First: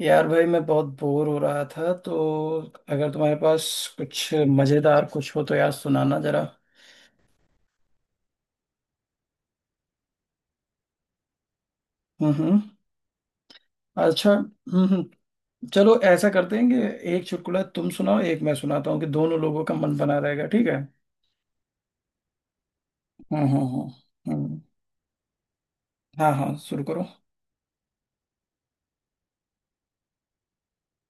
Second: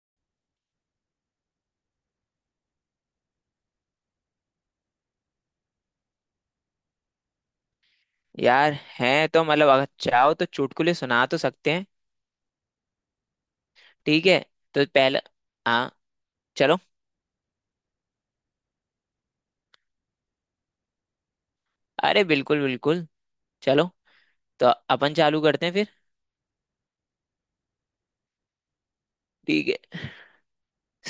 यार भाई मैं बहुत बोर हो रहा था, तो अगर तुम्हारे पास कुछ मजेदार कुछ हो तो यार सुनाना जरा। यार हैं तो मतलब अगर चाहो तो चुटकुले सुना तो सकते हैं। हम्म। ठीक अच्छा, है। तो पहले हम्म। हाँ चलो ऐसा करते हैं कि चलो। एक चुटकुला तुम सुनाओ, एक मैं सुनाता हूँ, कि दोनों लोगों का मन बना रहेगा, ठीक है। अरे बिल्कुल बिल्कुल। हम्म। चलो हम्म हम्म, तो अपन चालू करते हैं फिर। हाँ हाँ, शुरू करो। ठीक है।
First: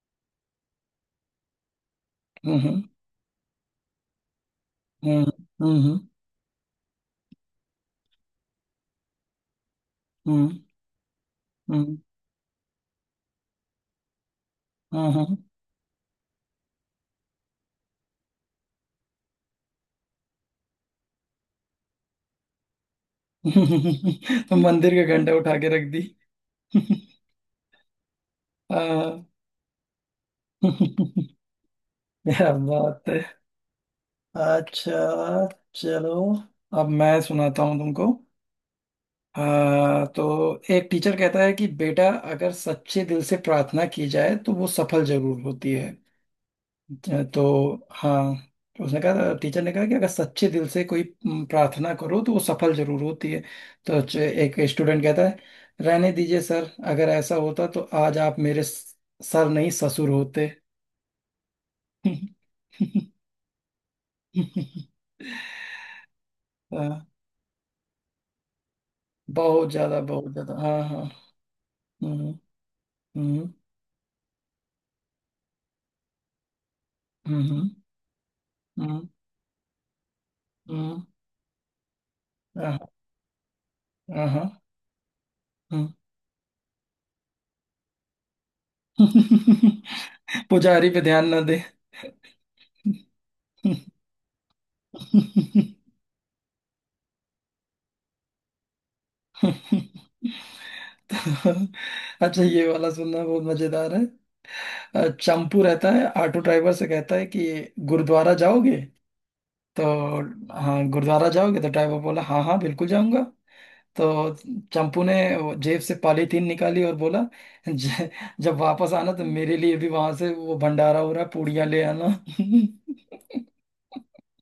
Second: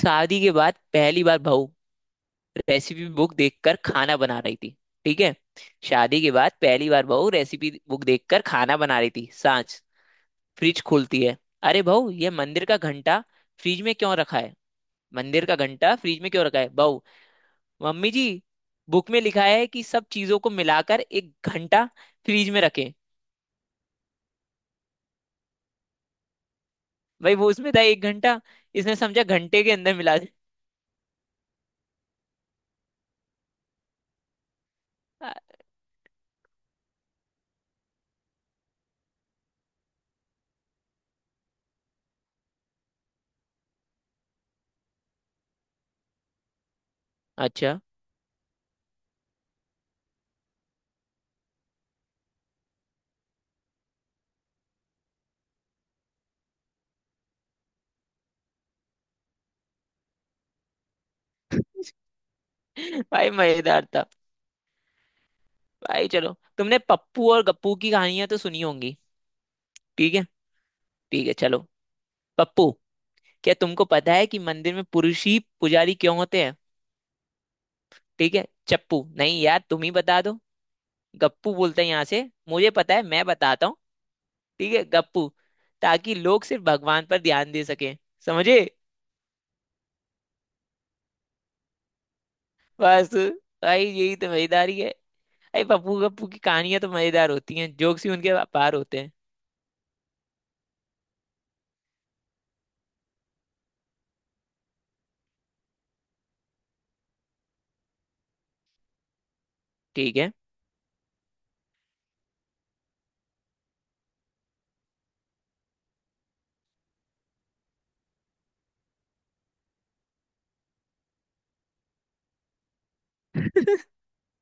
शादी के बाद पहली बार बहू हम्म रेसिपी बुक देखकर खाना बना रही थी। ठीक हम्म है। हम्म। शादी के बाद पहली बार बहू रेसिपी बुक देखकर खाना बना रही थी सांच। हम्म। हम्म। फ्रिज खोलती है। अरे हम्म। बहू ये मंदिर का घंटा फ्रिज में क्यों रखा है? हम्म। मंदिर का घंटा फ्रिज में क्यों रखा है बहू? मम्मी जी बुक में लिखा है कि सब चीजों को मिलाकर एक घंटा फ्रीज में रखें। हम्म, तो मंदिर का घंटा उठा के रख दी। भाई वो उसमें था एक घंटा। इसने समझा हाँ। घंटे के अंदर मिला दे। क्या बात, अ- अच्छा। चलो, अब मैं सुनाता हूँ तुमको। तो एक टीचर कहता है कि बेटा अगर सच्चे दिल से प्रार्थना की जाए तो वो सफल जरूर होती है। तो अच्छा। हाँ, तो उसने कहा, टीचर ने कहा कि अगर सच्चे दिल से कोई प्रार्थना करो तो वो सफल जरूर होती है। तो एक स्टूडेंट कहता है, रहने दीजिए सर, अगर ऐसा होता तो आज आप मेरे सर नहीं ससुर होते। भाई मजेदार था। भाई चलो तुमने हाँ, पप्पू और गप्पू की कहानियां तो सुनी होंगी। बहुत ज्यादा ठीक है। बहुत ज्यादा, हाँ हाँ। ठीक है चलो। Uhum, पप्पू uhum, क्या तुमको पता है कि मंदिर में पुरुष ही पुजारी क्यों होते हैं? uhम, ठीक है चप्पू uhum, नहीं यार तुम ही बता दो। uhum, गप्पू बोलते हैं यहाँ से मुझे आहा, पता है मैं बताता हूँ। आहा, ठीक है गप्पू ताकि लोग सिर्फ भगवान पर ध्यान दे सकें। समझे। हम्म। पुजारी पे ध्यान ना दे। बस। भाई यही तो मजेदारी है। भाई पप्पू गप्पू की कहानियां तो मजेदार होती हैं जोक्स ही उनके पार होते हैं। अच्छा, ये वाला सुनना बहुत मजेदार है। चंपू रहता है, ऑटो ड्राइवर से कहता है कि गुरुद्वारा जाओगे? ठीक है। तो हाँ, गुरुद्वारा जाओगे? तो ड्राइवर बोला हाँ हाँ बिल्कुल जाऊंगा। तो चंपू ने वो जेब से पॉलीथीन निकाली और बोला, "ज- जब वापस आना तो मेरे लिए भी वहां से, वो भंडारा हो रहा है, पूड़ियां ले आना।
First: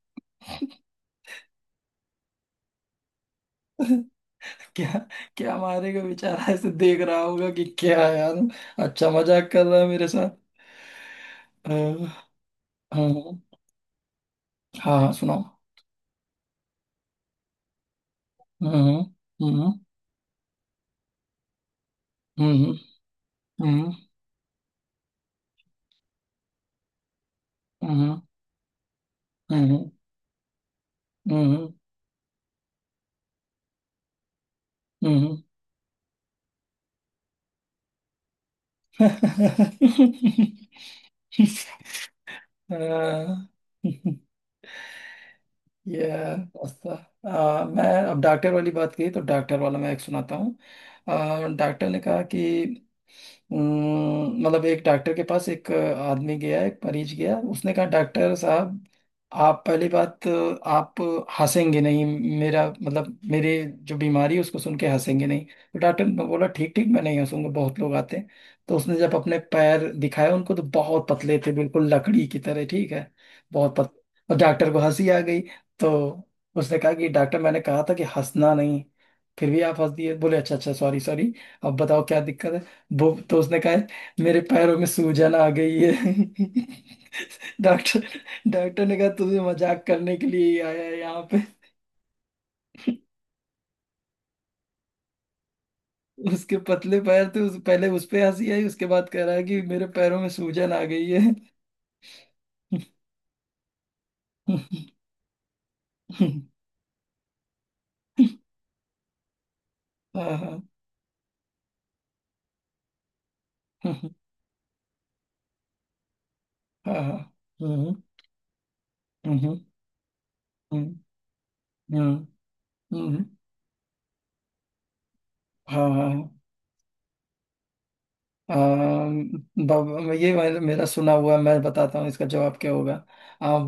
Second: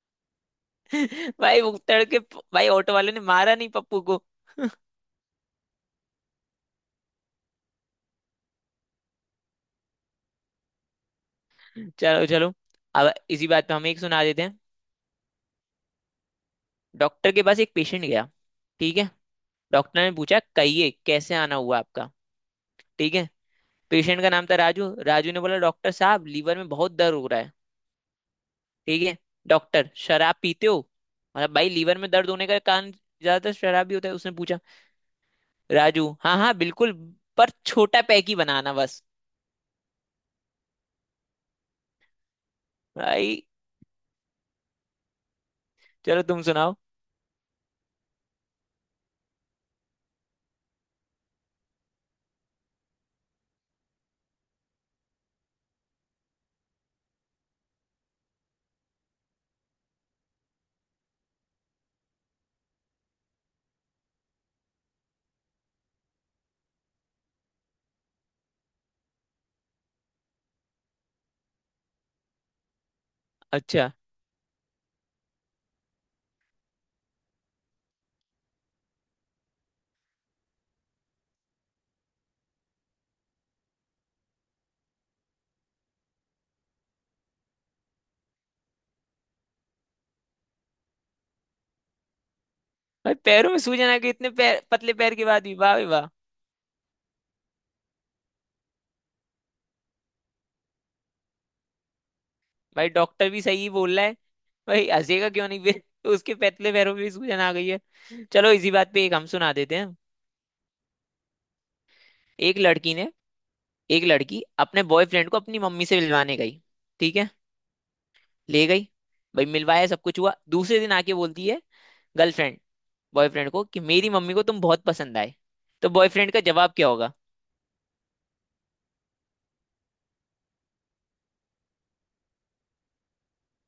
भाई वो तड़के। भाई ऑटो वाले ने मारा नहीं पप्पू को। क्या, क्या हमारे को बेचारा ऐसे देख रहा होगा कि क्या यार, अच्छा मजाक कर रहा है मेरे साथ। अ, चलो चलो अब हम्म, इसी बात पे हम एक सुना देते हैं। हाँ हाँ सुनाओ। डॉक्टर के पास एक पेशेंट गया। ठीक हम्म है। हम्म डॉक्टर ने पूछा कहिए कैसे आना हुआ आपका। हम्म ठीक है। हम्म पेशेंट का नाम था राजू। राजू ने बोला डॉक्टर साहब लीवर में बहुत दर्द हो रहा है। हम्म ठीक है। डॉक्टर हम्म शराब पीते हो? मतलब भाई हम्म लीवर में दर्द होने का कारण ज्यादातर शराब ही होता है उसने पूछा। हम्म हम्म। राजू हाँ हाँ बिल्कुल पर छोटा पैक ही बनाना बस। भाई अ, चलो Yeah, तुम सुनाओ। अच्छा। मैं, अब डॉक्टर वाली बात की तो डॉक्टर वाला मैं एक सुनाता हूँ। डॉक्टर ने कहा कि मतलब एक डॉक्टर के पास एक आदमी गया, एक मरीज गया। उसने कहा, डॉक्टर साहब, आप पहली बात, आप हंसेंगे नहीं। मेरा मतलब मेरे जो बीमारी है उसको सुन के हंसेंगे नहीं। तो डॉक्टर ने बोला, ठीक ठीक, मैं नहीं हंसूंगा, बहुत लोग आते हैं। तो उसने जब अपने पैर दिखाए उनको, तो बहुत पतले थे, बिल्कुल लकड़ी की तरह, ठीक है, बहुत अच्छा। पतले, और डॉक्टर को हंसी आ गई। तो उसने कहा कि डॉक्टर, मैंने कहा था कि हंसना नहीं, फिर भी आप हंस दिए। बोले, अच्छा अच्छा, सॉरी सॉरी, अब बताओ क्या दिक्कत है। वो तो उसने कहा मेरे पैरों में सूजन आ गई है। डॉक्टर, डॉक्टर ने कहा, तुम्हें मजाक करने के लिए ही आया है यहाँ पे। भाई पैरों में सूजन आ गई, इतने पैर पतले पैर के बाद भी, वाह भाई वाह। उसके पतले पैर थे, उस पहले उस पे हंसी आई, उसके बाद कह रहा है कि मेरे पैरों में सूजन आ गई है। भाई डॉक्टर भी सही बोल रहा है। भाई हंसेगा क्यों नहीं फिर। उसके पतले पैरों में भी सूजन आ गई है। चलो इसी बात पे एक हम सुना देते हैं। हाँ हाँ एक लड़की ने, एक हाँ लड़की अपने बॉयफ्रेंड को अपनी मम्मी से मिलवाने गई। ठीक हाँ। है। हम्म ले गई। भाई हम्म मिलवाया सब कुछ हुआ दूसरे हम्म दिन आके बोलती है हम्म गर्लफ्रेंड हम्म, बॉयफ्रेंड को कि मेरी मम्मी को तुम बहुत पसंद आए। हाँ तो हाँ। बॉयफ्रेंड का जवाब क्या होगा? अम, ये मेरा मेरा सुना हुआ, मैं बताता हूँ इसका जवाब क्या होगा।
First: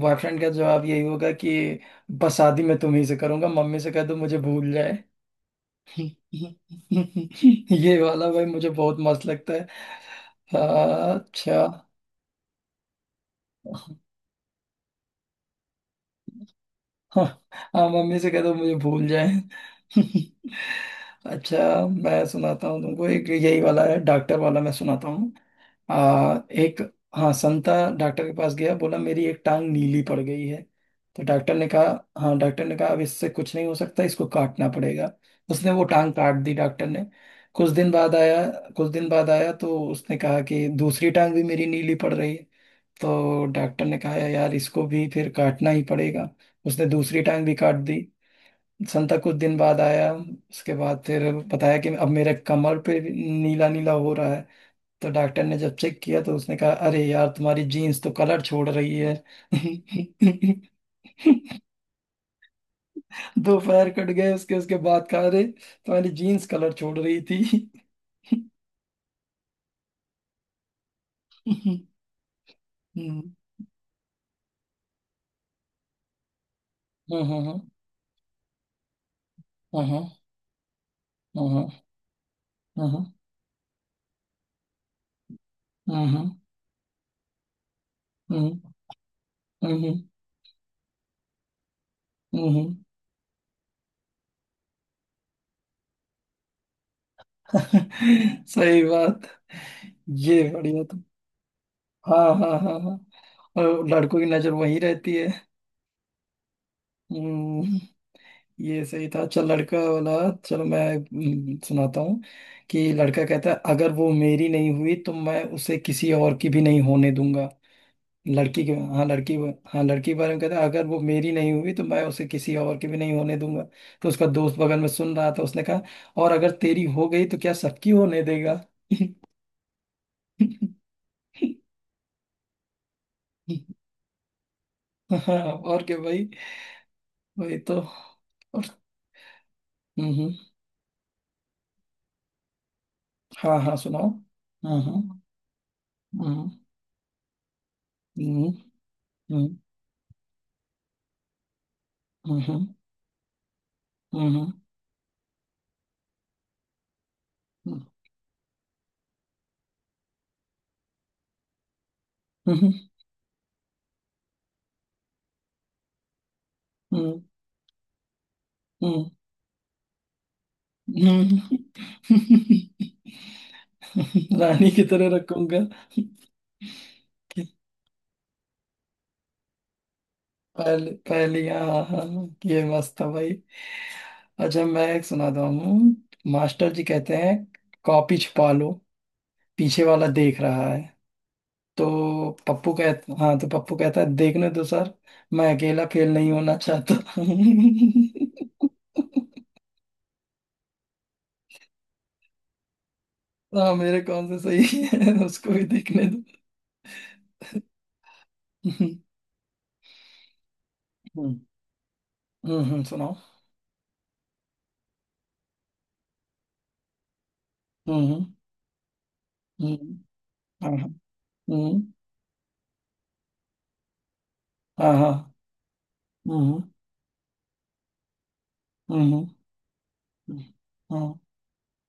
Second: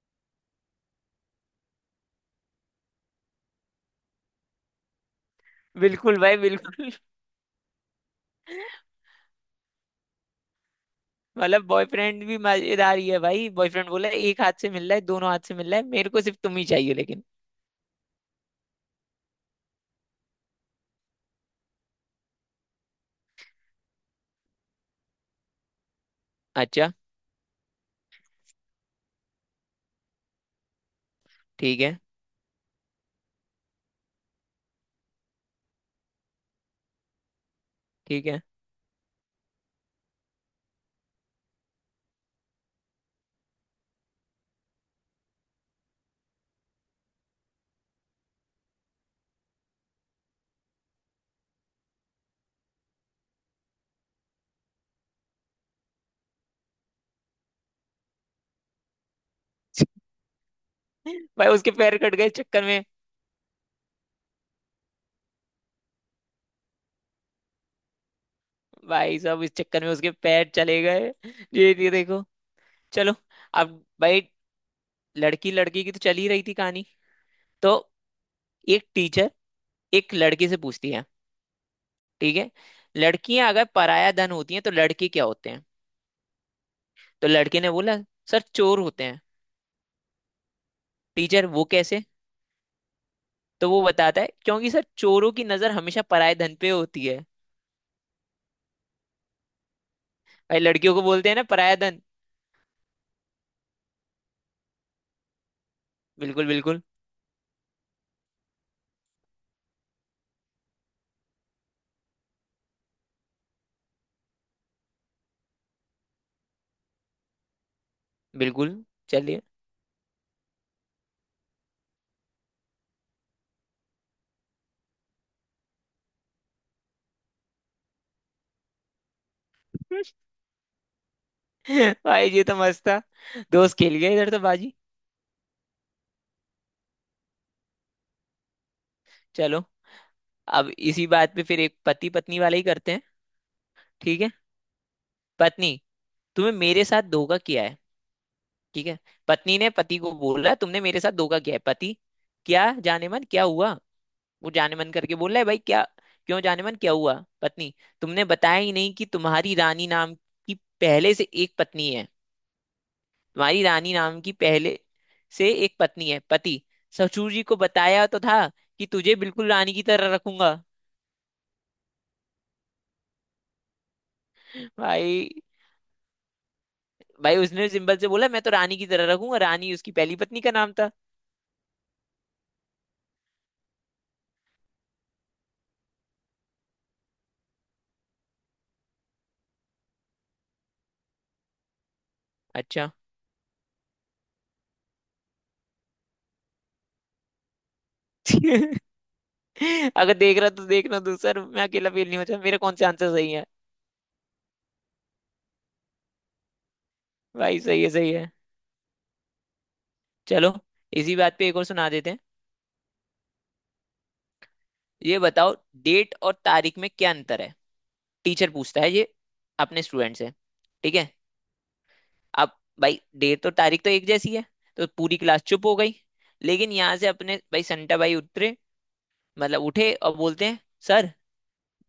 बॉयफ्रेंड का जवाब यही होगा कि बस शादी मैं तुम्ही से करूंगा, मम्मी से कह दो मुझे भूल जाए। बिल्कुल भाई बिल्कुल। ये वाला भाई मुझे बहुत मस्त लगता है। मतलब अच्छा। बॉयफ्रेंड भी मजेदार ही है। भाई बॉयफ्रेंड बोला एक हाथ से मिल रहा है दोनों हाथ से मिल रहा है, मेरे को सिर्फ तुम ही चाहिए लेकिन। हाँ हाँ, मम्मी से कह दो मुझे भूल जाए। अच्छा, मैं सुनाता हूँ तुमको एक, यही वाला है डॉक्टर वाला, मैं सुनाता हूँ। एक, अच्छा। हाँ, संता डॉक्टर के पास गया, बोला मेरी एक टांग नीली पड़ गई है। तो डॉक्टर ने ठीक कहा, है। हाँ, डॉक्टर ने कहा अब इससे कुछ नहीं हो सकता, इसको काटना पड़ेगा। उसने वो टांग काट दी, डॉक्टर ने। कुछ दिन बाद ठीक है। आया, कुछ दिन बाद आया तो उसने कहा कि दूसरी टांग भी मेरी नीली पड़ रही है। तो डॉक्टर ने कहा यार इसको भी फिर काटना ही पड़ेगा। उसने दूसरी टांग भी काट दी। संता कुछ दिन बाद आया उसके बाद, फिर बताया कि अब मेरे कमर पे नीला नीला हो रहा है। तो डॉक्टर ने जब चेक किया तो उसने कहा अरे यार, तुम्हारी जीन्स तो कलर छोड़ रही है। भाई उसके पैर कट गए इस चक्कर में। दो पैर कट गए उसके, उसके बाद कहा अरे तुम्हारी जीन्स कलर छोड़ रही थी। भाई साहब इस चक्कर में उसके पैर चले गए। हम्म, ये देखो। चलो अब भाई लड़की लड़की की तो चल ही रही थी कहानी। हम्म, हम्म, तो एक टीचर हम्म, एक लड़की से पूछती है। हम्म, ठीक है। हम्म, हम्म, लड़कियां अगर पराया धन होती हैं तो लड़के क्या होते हैं? हम्म, तो लड़के ने बोला सर हम्म, चोर होते हैं। हम्म, टीचर वो कैसे? हम्म, हम्म। तो वो बताता है क्योंकि सर चोरों की नजर हमेशा पराया धन पे होती है। सही बात, ये भाई बढ़िया। लड़कियों तो को बोलते हैं ना पराया धन। हाँ हाँ हाँ हाँ, और लड़कों की नजर वहीं रहती है। बिल्कुल बिल्कुल हम्म, ये सही था, चल लड़का वाला। चलो मैं सुनाता हूँ कि लड़का कहता है अगर वो मेरी नहीं हुई तो मैं उसे किसी और की भी नहीं होने दूंगा। लड़की के, बिल्कुल। हाँ, लड़की, चलिए। हाँ, लड़की के बारे में कहता है अगर वो मेरी नहीं हुई तो मैं उसे किसी और की भी नहीं होने दूंगा। तो उसका दोस्त बगल में सुन रहा था, उसने कहा, और अगर तेरी हो गई तो क्या सबकी होने देगा। भाई ये तो मस्त था। दोस्त खेल गया इधर तो बाजी। हाँ, और क्या भाई, वही तो, और। चलो हम्म हम्म, अब इसी बात पे फिर एक पति पत्नी वाला ही करते हैं। हाँ हाँ सुनाओ। ठीक है। पत्नी, हम्म तुम्हें मेरे साथ धोखा किया है। हम्म ठीक है। पत्नी ने पति को बोला तुमने मेरे साथ धोखा किया है। पति, हम्म हम्म क्या हम्म जाने मन क्या हुआ? हम्म वो जाने मन करके बोल रहा है भाई। क्या? क्यों जाने मन क्या हुआ? पत्नी, तुमने बताया ही नहीं कि तुम्हारी रानी नाम की पहले से एक पत्नी है। हम्म हम्म हम्म, तुम्हारी रानी नाम की पहले से एक पत्नी है। पति, हम्म, ससुर जी को बताया तो था कि हम्म, तुझे बिल्कुल रानी की तरह रखूंगा। हम्म, रानी की तरह भाई, रखूंगा। भाई उसने सिंपल से बोला मैं तो रानी की तरह रखूंगा। रानी उसकी पहली पत्नी का नाम था। पहले पहले हाँ हाँ, ये मस्त था भाई। अच्छा, मैं एक सुनाता हूँ। मास्टर जी कहते हैं कॉपी छुपा लो, पीछे वाला देख रहा है। तो पप्पू अच्छा। कहता, हाँ, तो पप्पू कहता है देखने दो सर, मैं अकेला फेल नहीं होना चाहता। अगर देख रहा तो देखना तू सर, मैं अकेला फील नहीं होता, मेरे कौन से आंसर सही है। हाँ, मेरे कौन से सही है उसको भी देखने दो। भाई सही है सही है। चलो इसी बात हम्म पे एक और सुना देते हैं। सुनाओ। ये बताओ डेट और तारीख में क्या अंतर है? हम्म टीचर पूछता है ये हम्म अपने हम्म, स्टूडेंट से। हाँ हाँ। ठीक है। हम्म, अब भाई डेट और तारीख तो एक जैसी है। तो हाँ हाँ। पूरी क्लास चुप हो गई। हम्म लेकिन यहाँ से अपने भाई संटा भाई उतरे, हम्म हम्म, मतलब उठे और हम्म, बोलते हैं सर हाँ,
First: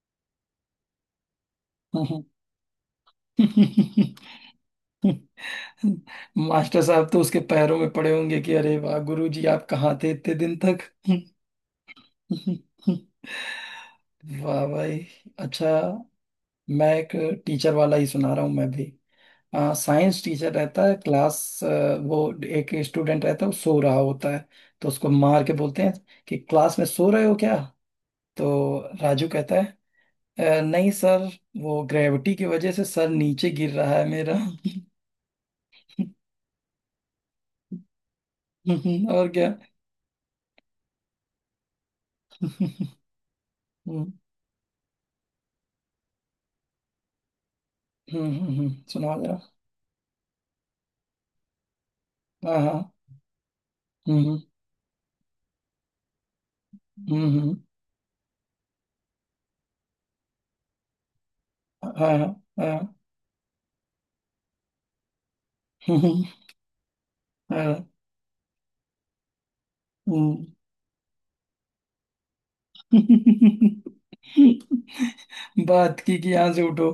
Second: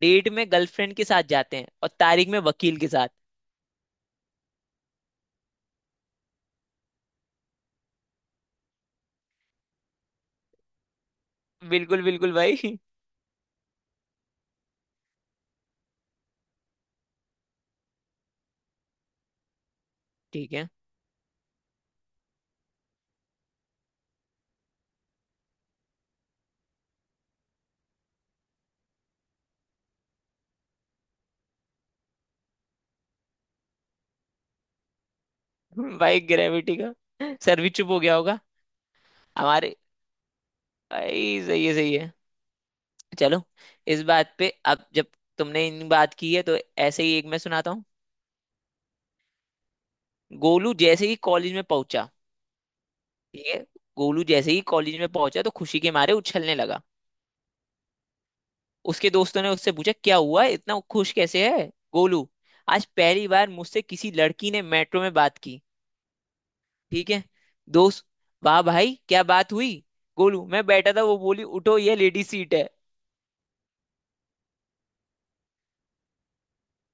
डेट में गर्लफ्रेंड के साथ जाते हैं और हम्म। तारीख में वकील के साथ। हम्म, मास्टर साहब तो उसके पैरों में पड़े होंगे कि अरे वाह गुरुजी, आप कहाँ थे इतने दिन तक। बिल्कुल बिल्कुल भाई। वाह भाई, अच्छा, मैं एक टीचर वाला ही सुना रहा हूँ मैं भी। साइंस टीचर ठीक है। रहता है क्लास, वो, एक स्टूडेंट रहता है वो सो रहा होता है। तो उसको मार के बोलते हैं कि क्लास में सो रहे हो क्या। तो राजू कहता है, " नहीं सर, वो ग्रेविटी की वजह से सर नीचे गिर रहा है मेरा। भाई ग्रेविटी का सर भी चुप हो गया होगा। और क्या। हमारे भाई सही है सही है। चलो हम्म, इस हम्म, बात पे अब जब तुमने इन बात की है तो ऐसे ही एक मैं सुनाता हूँ। सुनाओ जरा। गोलू जैसे ही कॉलेज में पहुंचा। हाँ हाँ। ठीक है। गोलू हम्म जैसे ही कॉलेज में पहुंचा तो खुशी के मारे उछलने लगा। हम्म हम्म, उसके दोस्तों ने उससे पूछा क्या हुआ इतना खुश कैसे है? हाँ हाँ। गोलू, आज हाँ, पहली बार मुझसे किसी लड़की ने मेट्रो में बात की। हम्म, हम्म, ठीक है। हाँ, दोस्त, वाह भाई क्या बात हुई। हम्म, गोलू, मैं बैठा था वो बोली उठो ये लेडी सीट है। बात की कि यहाँ से उठो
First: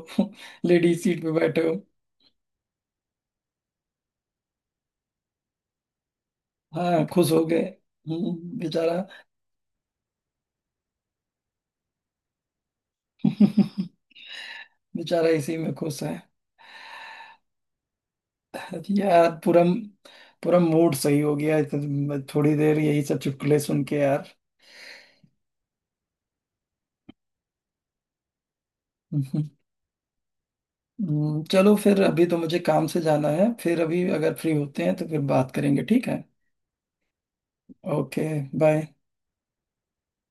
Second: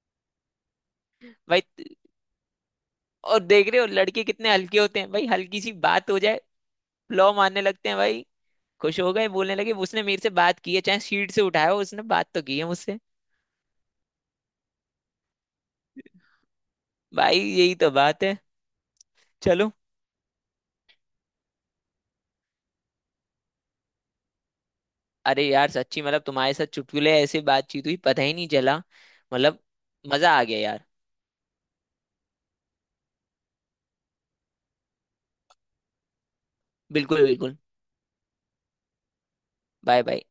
लेडीज सीट पे बैठे भाई हो। और देख रहे हो लड़के कितने हल्के होते हैं, भाई हल्की सी बात हो जाए हाँ खुश लौ हो गए। मारने लगते हैं भाई। बेचारा। खुश हो गए, बोलने लगे उसने मेरे से बात की है, चाहे सीट से उठाया हो उसने बात तो की है मुझसे। बेचारा इसी में खुश है। भाई यही तो बात है। यार पूरा, चलो, पूरा मूड सही हो गया, थोड़ी देर यही सब चुटकुले सुन के यार। अरे यार सच्ची मतलब तुम्हारे साथ चुटकुले ऐसे बातचीत हुई पता ही नहीं चला हम्म, मतलब। मजा आ गया यार। चलो फिर, अभी तो मुझे काम से जाना है, फिर अभी अगर फ्री होते हैं तो फिर बात करेंगे, ठीक है। बिल्कुल बिल्कुल। Okay, bye. Bye bye.